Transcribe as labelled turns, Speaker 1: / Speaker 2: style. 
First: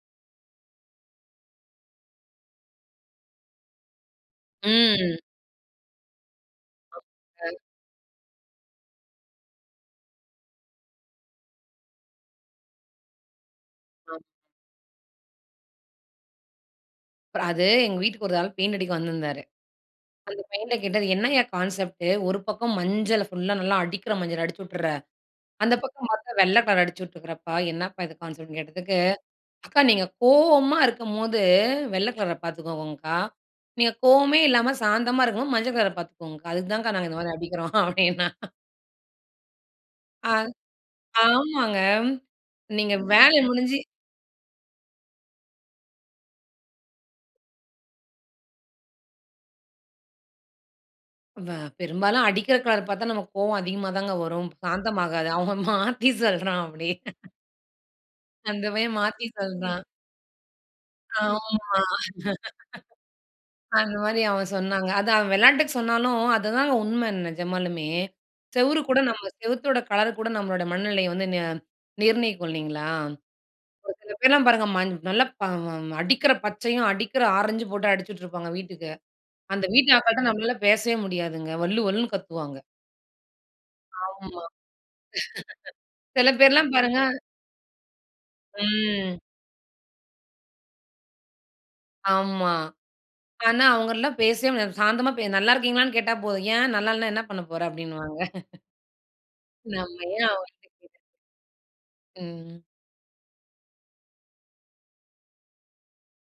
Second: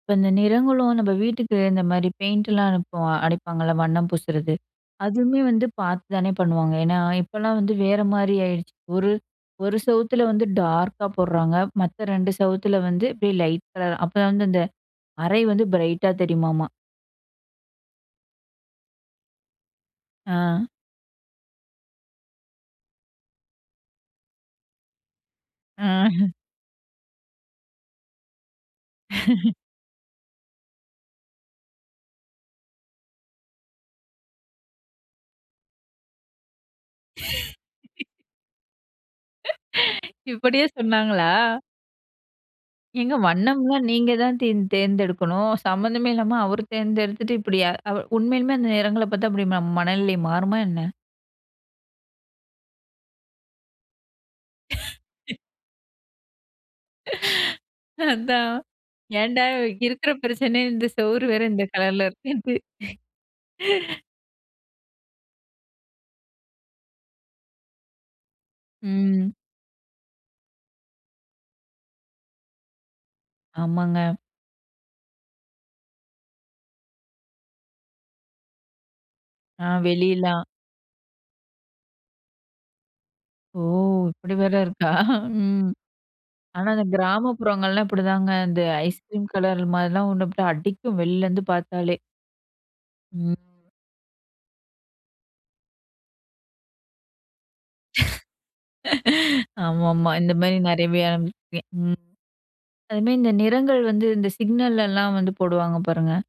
Speaker 1: இப்ப இந்த நிறங்களும் நம்ம வீட்டுக்கு இந்த மாதிரி பெயிண்ட்லாம் அனுப்ப அடிப்பாங்கல்ல, வண்ணம் பூசுறது
Speaker 2: ம்.
Speaker 1: அதுவுமே வந்து பார்த்து தானே பண்ணுவாங்க, ஏன்னா இப்போலாம்
Speaker 2: ஆமாங்க.
Speaker 1: வந்து வேற மாதிரி ஆயிடுச்சு. ஒரு ஒரு சுவத்தில வந்து டார்க்கா போடுறாங்க. மத்த 2 சவுத்தில வந்து இப்டியே லைட் கலர்
Speaker 2: ஆங்
Speaker 1: அப்போதாங்க வந்து அந்த அறை வந்து பிரைட்டா தெரியுமாமா.
Speaker 2: அப்றம் அது எங்க வீட்டுக்கு ஒரு ஆள் பெயிண்ட் அடிக்க வந்திருந்தாரு. அந்த
Speaker 1: ஆ.
Speaker 2: பையன்கிட்ட கேட்டேன், இது என்னங்க கான்செப்ட்டு? ஒரு பக்கம் மஞ்சள ஃபுல்லா நல்லா அடிக்கிற மஞ்சள அடிச்சி விட்டுர்ற, அந்த பக்கம்
Speaker 1: ஆ.
Speaker 2: பார்த்தா வெள்ளை கலர் அடிச்சி விட்டுருக்கறப்பா, என்னப்பா இது கான்செப்ட் னு கேட்டதுக்கு, அக்கா நீங்க கோவமா இருக்கும்போது வெள்ள கலர பார்த்துக்கோங்கங்க்கா. நீங்க கோவமே இல்லாம சாந்தமா இருக்கும்போது மஞ்ச கலர பார்த்துக்கோங்க்கா. அதுக்கு தான்க்கா நாங்க இந்த மாதிரி அடிக்கிறோம் அப்படின்னான். ஆ.
Speaker 1: இப்டியே சொன்னாங்களா?
Speaker 2: ஆமாங்க நீங்க
Speaker 1: ஏங்க
Speaker 2: வேல முடிஞ்சு
Speaker 1: வண்ணம்லாம் நீங்க தான் தேர் தேர்ந்தெடுக்கணும். சம்மந்தமே இல்லாம அவர் தேர்ந்தெடுத்துட்டு இப்டி, உண்மையிலுமே அந்த நெறங்கள பார்த்தா அப்டி ம மனநிலை மாறுமா என்ன?
Speaker 2: வ பெரும்பாலும் அடிக்கிற கலர் பார்த்தா நமக்கு கோவம் அதிகமா தாங்க வரும். சாந்தமாகாது அவன் மாத்தி சொல்றான் அப்டி.
Speaker 1: அதான்.
Speaker 2: அந்த பையன் மாத்தி
Speaker 1: ஏன்டா
Speaker 2: சொல்றான்.
Speaker 1: இருக்கிற பிரச்சனைல இந்த சுவரு
Speaker 2: ஆமா.
Speaker 1: வேற இந்த கலர்ல இருக்குன்ட்டு.
Speaker 2: அந்த மாதிரி அவன் சொன்னாங்க. அதான் அவன் வெளாட்டுக்கு சொன்னாலும், அதுதாங்க உண்ம நிஜமாலுமே. செவுறு கூட நம்ம
Speaker 1: ம்.
Speaker 2: செவத்தோட கலர் கூட நம்மளோட மனநிலையை வந்து ந நிர்ணயிக்கும் இல்லைங்களா? ஒரு
Speaker 1: ஆமாங்க.
Speaker 2: சில பேர்லாம் பாருங்க, ம நல்லா அடிக்கிற பச்சையும் அடிக்கிற ஆரஞ்சும் போட்டு அடிச்சுட்டுருப்பாங்க வீட்டுக்கு. அந்த
Speaker 1: ஆ
Speaker 2: வீட்டு அக்காட்ட
Speaker 1: வெளியில்தான்
Speaker 2: நம்மளால பேசவே முடியாதுங்க. வள்ளு வள்ளுன்னு கத்துவாங்க.
Speaker 1: ஒ!
Speaker 2: ஆமா.
Speaker 1: இப்டி வேற இருக்கா?
Speaker 2: சில
Speaker 1: ஆனா
Speaker 2: பேர்லாம்
Speaker 1: அந்த
Speaker 2: பாருங்க
Speaker 1: கிராமப்புறங்கள்லாம் இப்டிதாங்க. இந்த ஐஸ்
Speaker 2: ம்.
Speaker 1: கிரீம் கலர் மாதிரிலாம் ஒண்ணு அடிக்கும் வெளிலேருந்து பார்த்தாலே.
Speaker 2: ஆமா.
Speaker 1: ம்.
Speaker 2: ஆனா அவங்களலாம் பேசவே முடியாது. சாந்தமா நல்லா இருக்கீங்களான்னு கேட்டா போதும். ஏன் நல்லா இல்லன்னா என்ன பண்ண போற? அப்டின்னுவாங்க.
Speaker 1: ஆமா
Speaker 2: நம்ம
Speaker 1: ஆமா.
Speaker 2: ஏன்
Speaker 1: இந்த மாதிரி
Speaker 2: அவங்கள்ட்ட
Speaker 1: நெறைய
Speaker 2: கேட்டுக்கிட்டு?
Speaker 1: பே ம்.
Speaker 2: ம்.
Speaker 1: அது மாதிரி இந்த நிறங்கள் வந்து இந்த சிக்னல்லலாம் வந்து போடுவாங்க பாருங்க.